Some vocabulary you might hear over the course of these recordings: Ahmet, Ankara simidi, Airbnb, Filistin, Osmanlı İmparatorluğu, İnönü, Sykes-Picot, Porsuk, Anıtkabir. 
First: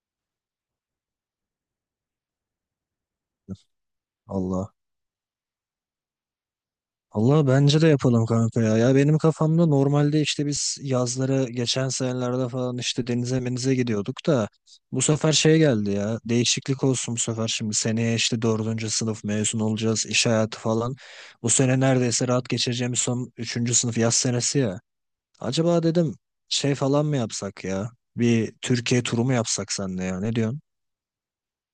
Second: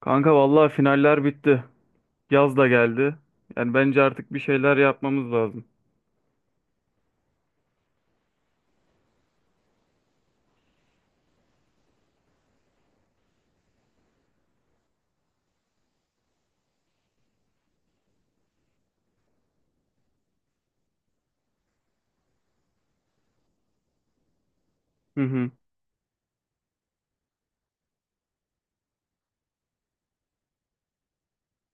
Kanka vallahi finaller bitti. Yaz da geldi. Yani bence artık bir Allah. şeyler yapmamız lazım. Allah bence de yapalım kanka ya. Ya benim kafamda normalde işte biz yazları geçen senelerde falan işte denize menize gidiyorduk da bu sefer şey geldi ya. Değişiklik olsun bu sefer şimdi. Seneye işte dördüncü sınıf mezun olacağız. İş hayatı falan. Bu sene neredeyse rahat geçireceğimiz son üçüncü sınıf yaz senesi ya. Hı hı. Acaba dedim şey falan mı yapsak ya? Bir Türkiye turu mu yapsak senle ya? Ne diyorsun?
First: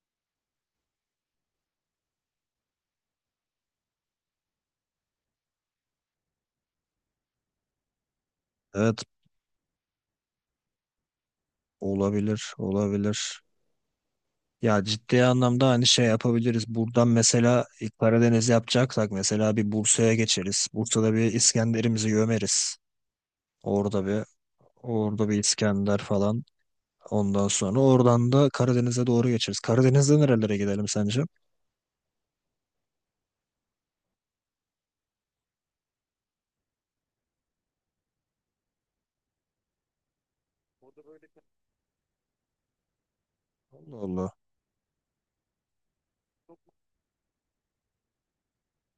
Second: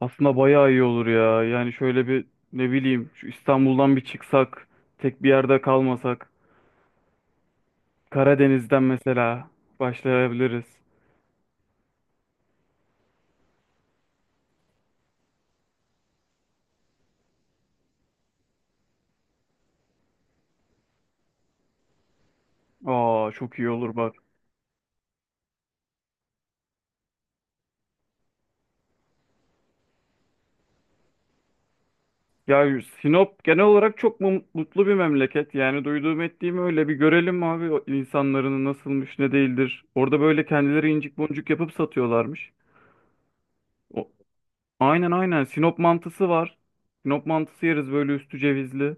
Aslında bayağı iyi olur ya. Yani şöyle bir, ne bileyim, şu İstanbul'dan bir çıksak, tek bir yerde kalmasak. Karadeniz'den Evet, mesela başlayabiliriz. olabilir olabilir. Ya ciddi anlamda hani şey yapabiliriz. Buradan mesela ilk Karadeniz yapacaksak mesela bir Bursa'ya geçeriz. Bursa'da bir İskender'imizi gömeriz. Aa, çok iyi olur Orada bak. bir İskender falan. Ondan sonra oradan da Karadeniz'e doğru geçeriz. Karadeniz'de nerelere gidelim sence? Ya Sinop genel olarak mutlu bir memleket. Yani duyduğum ettiğim öyle bir görelim abi o insanların nasılmış ne değildir. Orada böyle kendileri incik Allah boncuk yapıp satıyorlarmış. O- Allah. Aynen aynen. Sinop mantısı var. Sinop mantısı yeriz böyle üstü cevizli.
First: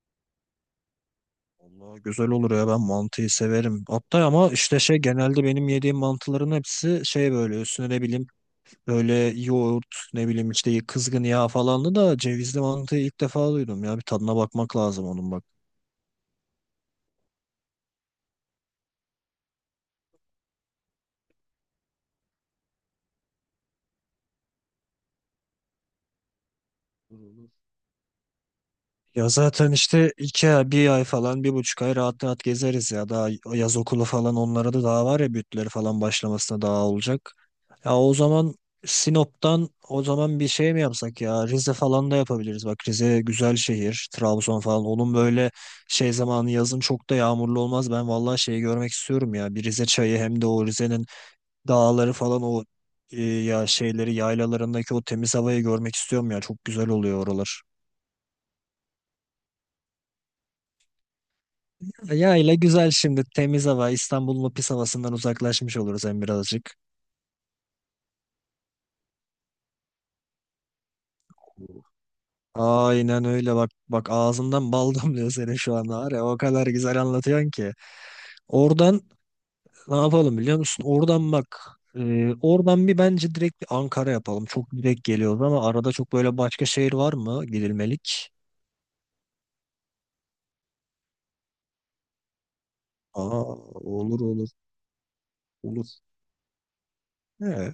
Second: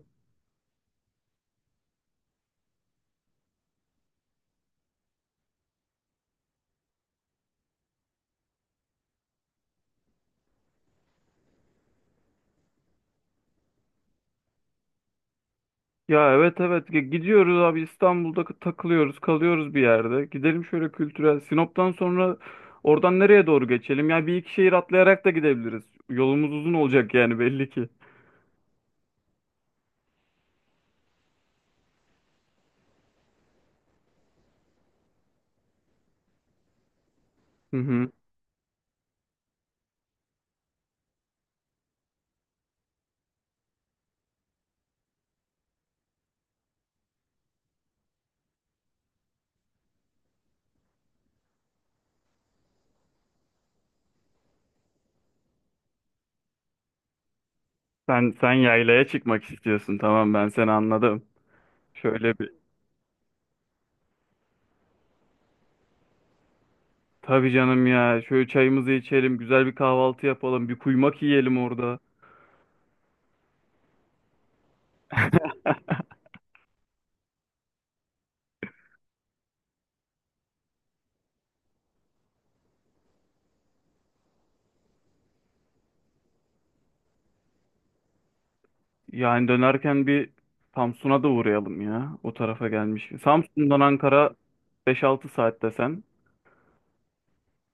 Allah güzel olur ya, ben mantıyı severim. Hatta ama işte şey, genelde benim yediğim mantıların hepsi şey böyle üstüne ne bileyim böyle yoğurt, ne bileyim işte kızgın yağ falanlı da cevizli mantıyı ilk defa duydum ya, bir tadına bakmak lazım onun bak. Ya evet evet, gidiyoruz abi. İstanbul'da takılıyoruz kalıyoruz bir yerde. Gidelim şöyle kültürel. Sinop'tan sonra oradan nereye doğru geçelim? Ya bir iki şehir atlayarak da gidebiliriz. Yolumuz uzun olacak Olur, yani olur. belli ki. Ya zaten işte iki ay, bir ay falan, bir buçuk ay rahat rahat gezeriz ya. Daha yaz okulu falan onlara da daha var ya, bütleri falan başlamasına daha olacak. Hı Ya hı. o zaman Sinop'tan o zaman bir şey mi yapsak ya? Rize falan da yapabiliriz. Bak Rize güzel şehir. Trabzon falan. Onun böyle şey zamanı yazın çok da yağmurlu olmaz. Ben vallahi şeyi görmek istiyorum ya. Bir Rize çayı, hem de o Rize'nin dağları falan, o ya şeyleri yaylalarındaki o temiz havayı görmek istiyorum ya. Çok güzel oluyor oralar. Sen yaylaya çıkmak istiyorsun, tamam, ben seni anladım. Ya Şöyle bir, ile güzel şimdi, temiz hava, İstanbul'un o pis havasından uzaklaşmış oluruz hem birazcık. tabii canım ya, şöyle çayımızı içelim, güzel bir kahvaltı yapalım, bir kuymak yiyelim orada. Aynen öyle, bak bak ağzından bal damlıyor senin şu anda, var ya o kadar güzel anlatıyorsun ki. Oradan ne yapalım biliyor musun? Oradan bak, oradan bir bence direkt bir Ankara yapalım. Çok direkt geliyoruz ama arada çok böyle başka şehir var mı gidilmelik? Yani dönerken bir Samsun'a da uğrayalım ya. O tarafa gelmiş. Aa, Samsun'dan olur Ankara olur beş altı saat olur. desen. He,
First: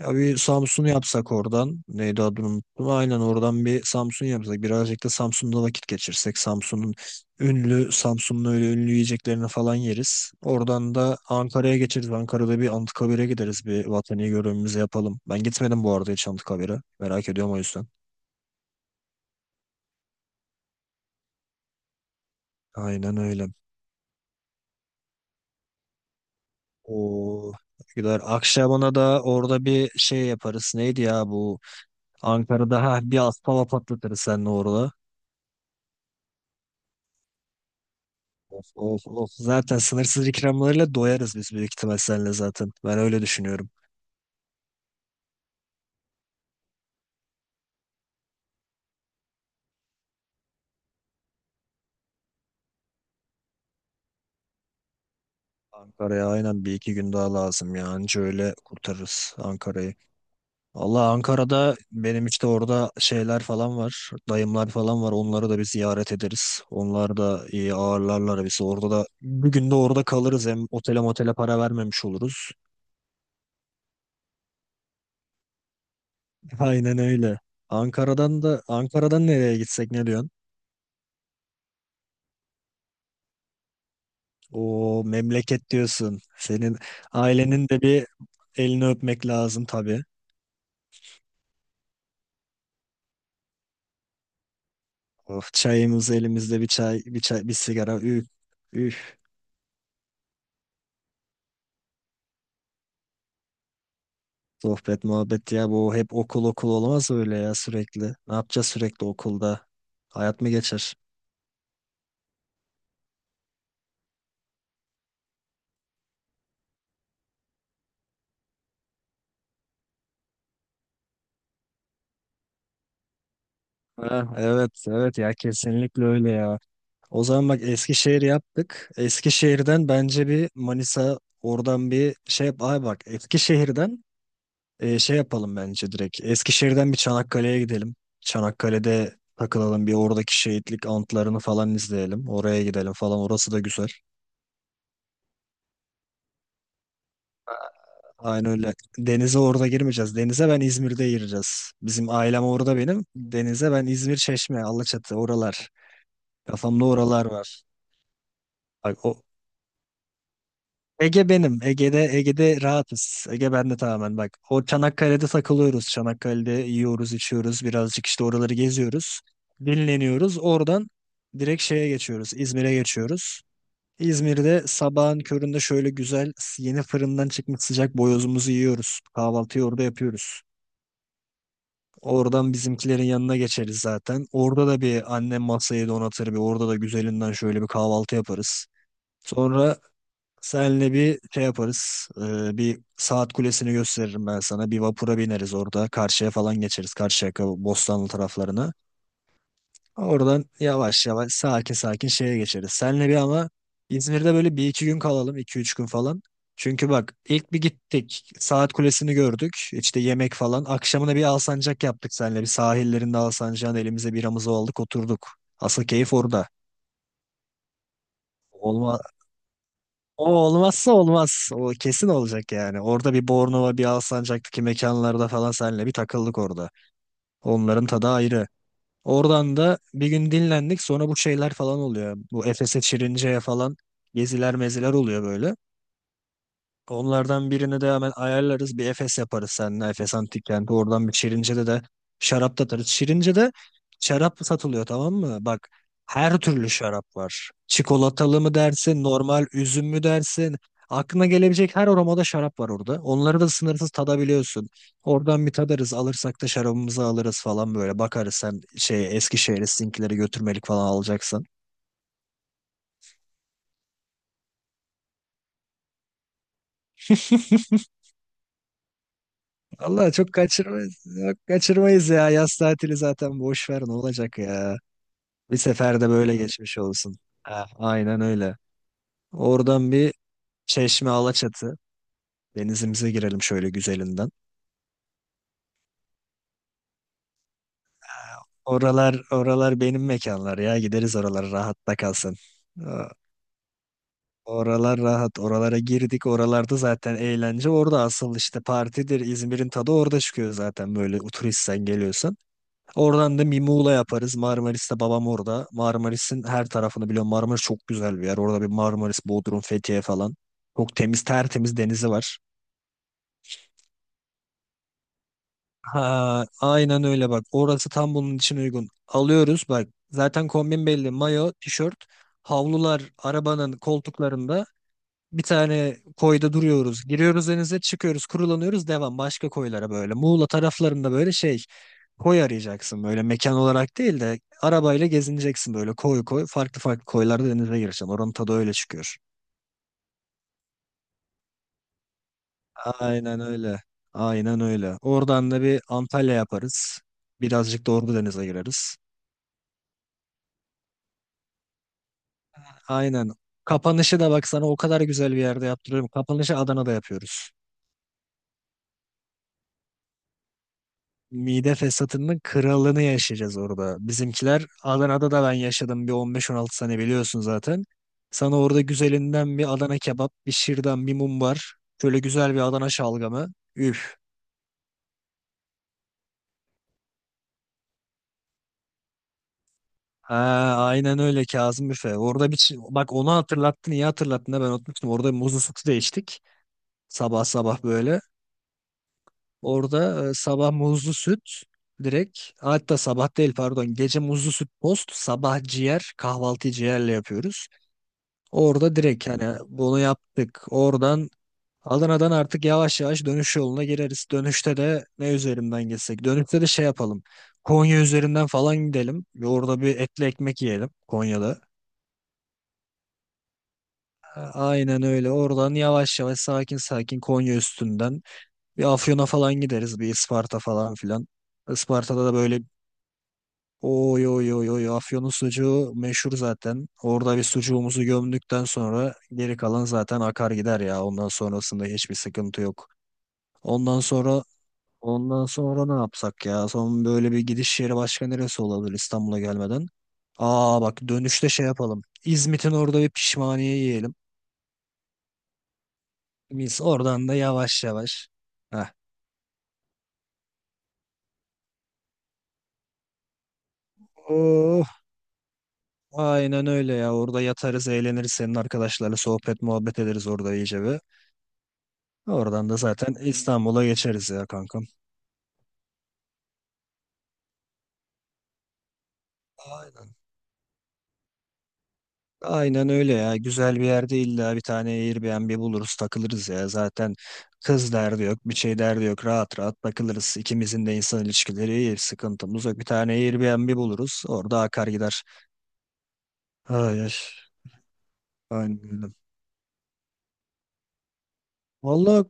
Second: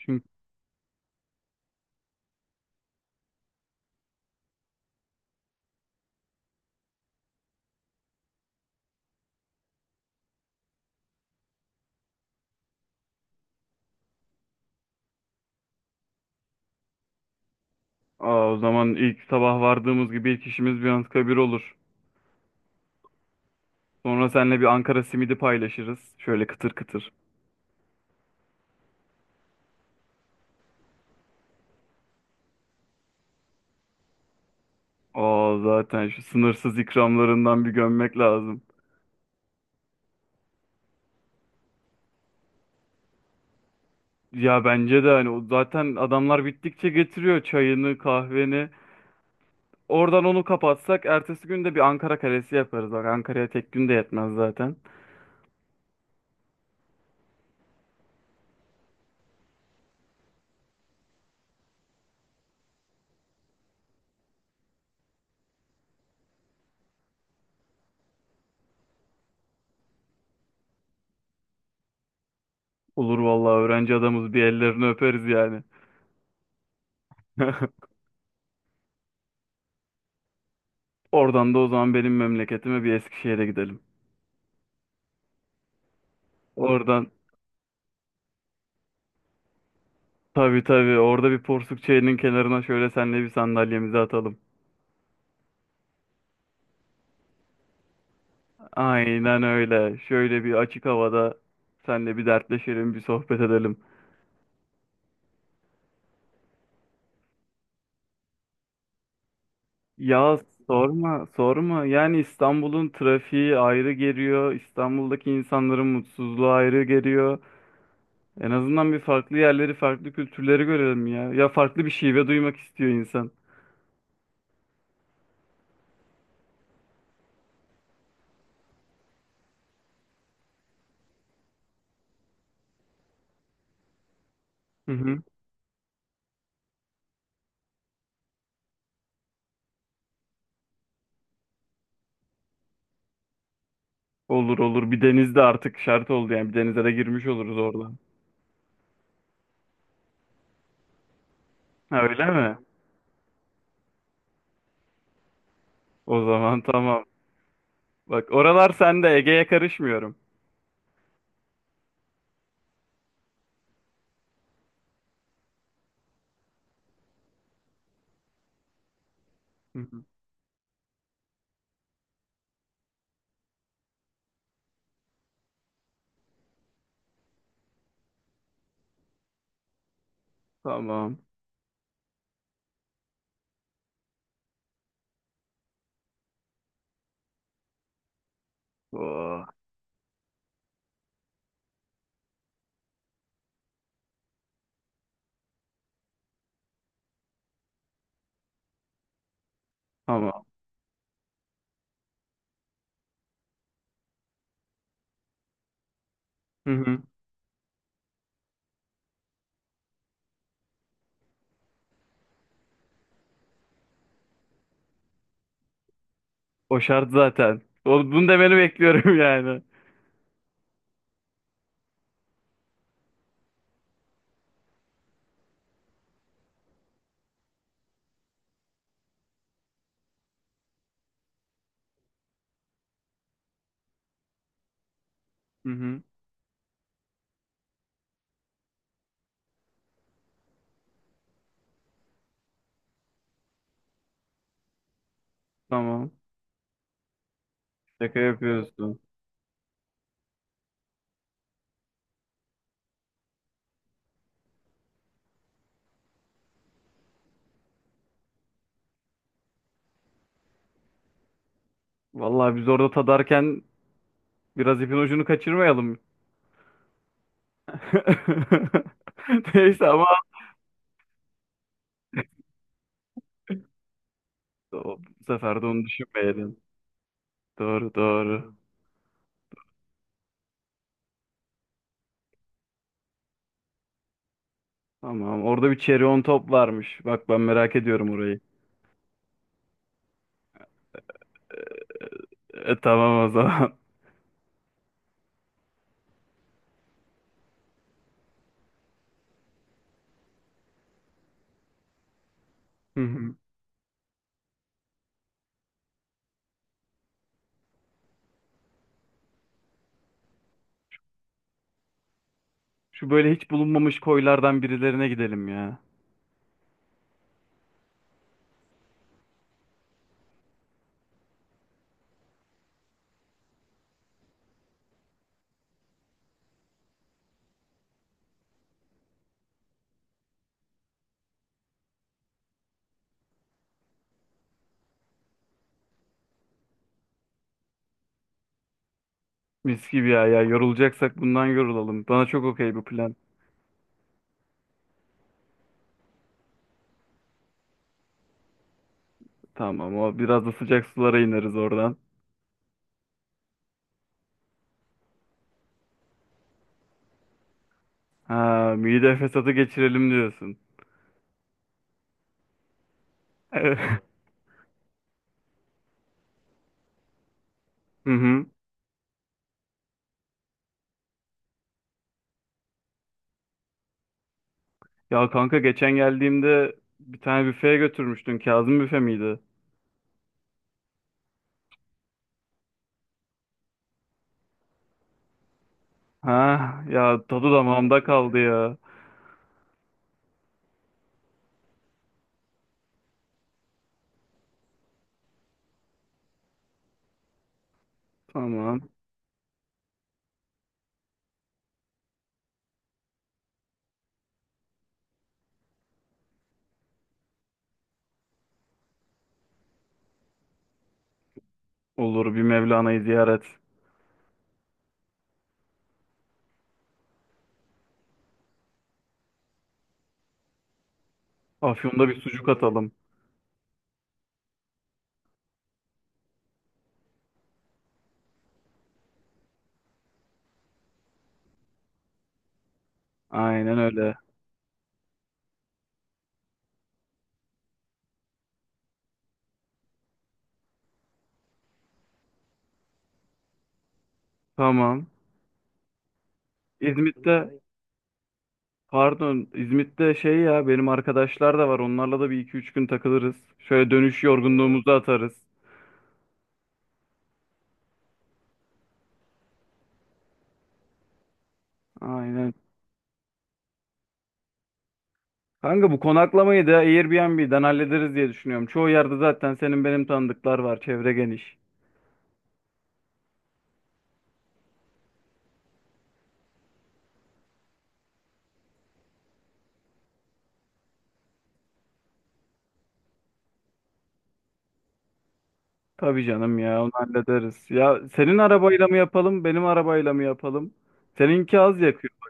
ya bir Samsun yapsak oradan. Neydi adını unuttum. Aynen oradan bir Samsun yapsak. Birazcık da Samsun'da vakit geçirsek. Samsun'un ünlü, Samsun'un öyle ünlü yiyeceklerini falan yeriz. Oradan da Ankara'ya geçeriz. Ankara'da bir Anıtkabir'e gideriz. Bir vatani görevimizi yapalım. Ben gitmedim bu arada hiç Anıtkabir'e. Merak ediyorum o yüzden. Aa, o zaman ilk sabah vardığımız gibi ilk işimiz bir Anıtkabir olur. Aynen öyle. Sonra seninle bir Ankara simidi paylaşırız. Şöyle kıtır kıtır. O gider. Akşaban'a da orada bir şey yaparız. Neydi ya bu? Ankara'da ha, bir aspava patlatırız seninle orada. Aa, zaten şu sınırsız ikramlarından bir gömmek lazım. Of, of, of. Zaten sınırsız ikramlarıyla doyarız biz büyük ihtimal seninle zaten. Ben öyle düşünüyorum. Ya bence de, hani, o zaten adamlar bittikçe getiriyor çayını, kahveni. Oradan onu kapatsak ertesi gün de bir Ankara kalesi yaparız. Bak, Ankara'ya tek gün de yetmez zaten. Ankara'ya aynen bir iki gün daha lazım ya. Anca öyle kurtarırız Ankara'yı. Allah, Ankara'da benim işte orada şeyler falan var. Dayımlar falan var. Onları da bir ziyaret ederiz. Onlar da iyi ağırlarlar bizi. Orada da bir gün de orada kalırız. Hem otele motele para vermemiş oluruz. Olur vallahi, öğrenci adamız, bir ellerini öperiz yani. Aynen öyle. Ankara'dan da, Ankara'dan nereye gitsek ne diyorsun? Oradan da o zaman benim memleketime, bir Eskişehir'e gidelim. O memleket diyorsun. Senin Oradan ailenin de bir elini öpmek lazım tabii. tabii tabii, orada bir porsuk çayının kenarına şöyle senle bir sandalyemizi atalım. Of, çayımız elimizde, bir çay, bir çay, bir sigara. Üf, üf. Aynen öyle. Şöyle bir açık havada senle bir dertleşelim, bir sohbet edelim. Sohbet, muhabbet ya, bu hep okul okul olmaz öyle ya sürekli. Ne yapacağız sürekli okulda? Ya Hayat mı geçer? sorma, sorma. Yani İstanbul'un trafiği ayrı geliyor. İstanbul'daki insanların mutsuzluğu ayrı geliyor. En azından bir farklı yerleri, farklı kültürleri görelim ya. Ya farklı bir şive duymak istiyor insan. Ha, evet, evet ya, kesinlikle öyle ya. O zaman bak Eskişehir yaptık. Eskişehir'den bence bir Manisa, oradan bir şey yap. Ay bak Eskişehir'den Hı şey hı. yapalım bence direkt. Eskişehir'den bir Çanakkale'ye gidelim. Çanakkale'de takılalım, bir oradaki şehitlik antlarını falan izleyelim. Oraya gidelim falan. Orası da güzel. Olur olur. Bir denizde artık şart oldu yani. Bir denize de girmiş oluruz oradan. Aynı öyle. Denize orada girmeyeceğiz. Denize ben İzmir'de gireceğiz. Ha, Bizim öyle ailem mi? orada benim. Denize ben İzmir, Çeşme, Alaçatı, oralar. O zaman Kafamda tamam. oralar var. Bak, oralar Bak sende. o, Ege'ye karışmıyorum. Ege benim. Ege'de Ege'de rahatız. Ege bende tamamen bak. O Çanakkale'de takılıyoruz. Çanakkale'de yiyoruz, içiyoruz. Birazcık işte oraları geziyoruz. Hı hı. Dinleniyoruz. Oradan direkt şeye geçiyoruz. İzmir'e geçiyoruz. İzmir'de sabahın köründe şöyle güzel, yeni fırından çıkmış sıcak boyozumuzu yiyoruz. Kahvaltıyı orada yapıyoruz. Tamam. Oradan bizimkilerin yanına geçeriz zaten. Orada da bir annem masayı donatır, bir orada da güzelinden şöyle bir kahvaltı yaparız. Oo, Sonra senle bir şey yaparız. Bir saat kulesini gösteririm ben sana. Bir vapura bineriz orada. Karşıya falan geçeriz. Karşıyaka, Bostanlı taraflarına. tamam. Oradan yavaş yavaş sakin sakin şeye geçeriz. Senle bir ama İzmir'de böyle bir iki gün kalalım. İki üç gün falan. Hı Çünkü hı. bak ilk bir gittik. Saat kulesini gördük. İşte yemek falan. Akşamına bir alsancak yaptık senle. Bir sahillerinde alsancağın elimize biramızı aldık oturduk. Asıl keyif orada. O şart zaten. O, bunu demeni bekliyorum yani. O olmazsa olmaz. O kesin olacak yani. Orada bir Bornova, bir Alsancak'taki mekanlarda falan seninle bir takıldık orada. Onların tadı ayrı. Oradan da bir gün dinlendik. Sonra bu şeyler falan oluyor. Bu Efes'e, Çirince'ye falan geziler meziler oluyor böyle. Hı hı. Onlardan birini de hemen ayarlarız. Bir Efes yaparız seninle. Efes Antik Kenti. Oradan bir Şirince'de de şarap tatarız. Şirince'de şarap satılıyor, tamam mı? Bak Tamam. her türlü şarap var. Şaka Çikolatalı mı yapıyorsun. dersin, normal üzüm mü dersin? Aklına gelebilecek her aromada şarap var orada. Onları da sınırsız tadabiliyorsun. Oradan bir tadarız. Alırsak da şarabımızı alırız falan böyle. Bakarız sen şey Eskişehir'e sizinkileri götürmelik falan alacaksan. Vallahi biz orada tadarken biraz ipin ucunu kaçırmayalım. Neyse ama Allah çok kaçırmayız. Yok, kaçırmayız ya. Yaz tatili zaten, boş ver ne olacak ya. Bu Bir sefer de onu seferde böyle düşünmeyelim. geçmiş olsun. Ah, Doğru aynen doğru. öyle. Oradan bir Çeşme, Alaçatı. Denizimize girelim şöyle güzelinden. Tamam. Orada bir cherry on top varmış. Bak, ben merak ediyorum orayı. Ah, oralar oralar benim mekanlar ya. Gideriz oralara, rahatta kalsın. E, Aa, tamam o zaman. oralar rahat. Oralara girdik. Oralarda zaten eğlence. Orada asıl işte partidir. İzmir'in tadı orada çıkıyor zaten, böyle turisten geliyorsan. Hı hı. Oradan da bir Muğla yaparız. Marmaris'te babam orada. Marmaris'in her tarafını biliyorum. Marmaris çok güzel bir yer. Orada bir Marmaris, Bodrum, Fethiye falan. Çok temiz, tertemiz denizi var. Şu böyle hiç bulunmamış koylardan birilerine gidelim ya. Ha, aynen öyle bak. Orası tam bunun için uygun. Alıyoruz bak. Zaten kombin belli. Mayo, tişört, havlular arabanın koltuklarında. Bir tane koyda duruyoruz. Giriyoruz denize, çıkıyoruz, kurulanıyoruz. Devam başka koylara böyle. Muğla taraflarında böyle şey. Koy arayacaksın böyle mekan olarak değil de arabayla gezineceksin, böyle koy koy farklı farklı koylarda denize gireceksin. Oranın tadı öyle çıkıyor. Mis gibi ya ya. Yorulacaksak bundan yorulalım. Bana çok okey bu plan. Aynen öyle. Aynen öyle. Oradan da bir Antalya yaparız. Birazcık da Ordu denize gireriz. Tamam, o biraz da sıcak sulara ineriz oradan. Aynen. Kapanışı da bak, sana o kadar güzel bir yerde yaptırıyorum. Kapanışı Adana'da yapıyoruz. Ha, mide fesatı geçirelim diyorsun. Mide fesatının kralını yaşayacağız Evet. orada. Bizimkiler Adana'da da ben yaşadım bir 15-16 sene, biliyorsun zaten. Hı hı. Sana orada güzelinden bir Adana kebap, bir şırdan, bir mumbar. Şöyle güzel bir Adana şalgamı. Üf. Ya kanka geçen geldiğimde bir tane büfeye götürmüştün. Kazım büfe miydi? Ha, aynen öyle, Kazım Büfe. Orada bir bak onu hatırlattın, iyi hatırlattın da ben unutmuştum. Orada muzlu sütü de içtik. Ha ya, Sabah tadı sabah damağımda böyle. kaldı ya. Orada sabah muzlu süt direkt, hatta sabah değil, pardon, gece muzlu süt, post sabah ciğer, kahvaltıyı ciğerle yapıyoruz. Tamam. Orada direkt hani bunu yaptık. Oradan Adana'dan artık yavaş yavaş dönüş yoluna gireriz. Dönüşte de ne üzerinden geçsek? Dönüşte de şey yapalım. Konya üzerinden falan gidelim. Ve orada bir etli ekmek yiyelim Konya'da. Olur, bir Mevlana'yı ziyaret. A- Aynen öyle. Oradan yavaş yavaş sakin sakin Konya üstünden bir Afyon'a falan gideriz. Bir Isparta falan filan. Afyon'da bir Isparta'da da sucuk böyle, atalım. oy oy oy oy Afyon'un sucuğu meşhur zaten. Orada bir sucuğumuzu gömdükten sonra geri kalan zaten akar gider ya. Ondan sonrasında hiçbir sıkıntı yok. Aynen Ondan öyle. sonra ne yapsak ya? Son böyle bir gidiş yeri başka neresi olabilir İstanbul'a gelmeden? Aa bak, dönüşte şey yapalım. İzmit'in orada bir pişmaniye yiyelim. Tamam. Biz oradan da İzmit'te, yavaş yavaş. Heh. pardon, İzmit'te şey ya, benim arkadaşlar da var. Onlarla da bir iki üç gün takılırız. Şöyle dönüş Oh, yorgunluğumuzu atarız. aynen öyle ya. Orada yatarız, eğleniriz. Senin arkadaşlarla sohbet muhabbet ederiz orada iyice bir. Aynen. Oradan da zaten İstanbul'a geçeriz ya kankam. Kanka, bu konaklamayı da Airbnb'den hallederiz diye düşünüyorum. Çoğu yerde zaten senin benim Aynen. tanıdıklar var. Çevre geniş. Aynen öyle ya. Güzel bir yerde illa bir tane Airbnb buluruz, takılırız ya. Zaten kız derdi yok, bir şey derdi yok. Rahat rahat takılırız. İkimizin de insan ilişkileri iyi. Sıkıntımız yok. Bir tane Airbnb buluruz. Orada akar gider. Tabii canım ya, onu Ay, ay. hallederiz. Ya senin Aynen arabayla mı öyle. yapalım, benim arabayla mı yapalım? Seninki az yakıyor. Vallahi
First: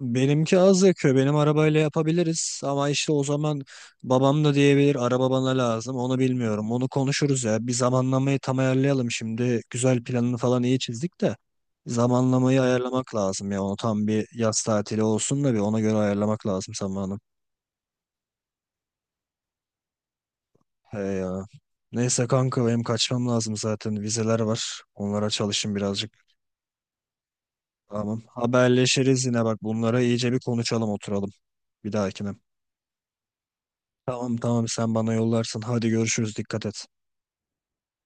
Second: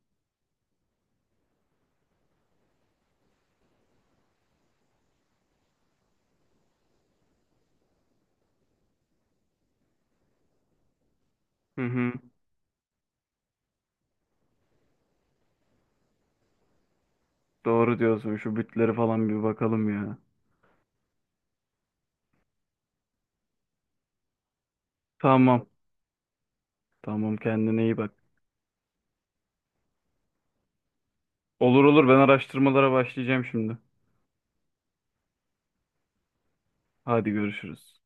benimki az yakıyor. Benim arabayla yapabiliriz ama işte o zaman babam da diyebilir araba bana lazım. Onu bilmiyorum. Onu konuşuruz ya. Bir zamanlamayı tam ayarlayalım şimdi. Güzel planını falan iyi çizdik de Hı hı. zamanlamayı ayarlamak lazım ya. Onu tam bir yaz tatili olsun da bir ona göre ayarlamak lazım zamanı. Doğru diyorsun. Şu bütleri falan bir bakalım ya. He ya. Neyse kanka benim kaçmam lazım zaten. Vizeler var. Onlara Tamam. çalışayım birazcık. Tamam, kendine iyi bak. Tamam. Haberleşiriz yine, bak bunlara iyice bir konuşalım, oturalım Olur bir olur, ben dahakine. araştırmalara başlayacağım şimdi. Tamam tamam, sen bana yollarsın. Hadi görüşürüz. Dikkat et. Hadi görüşürüz.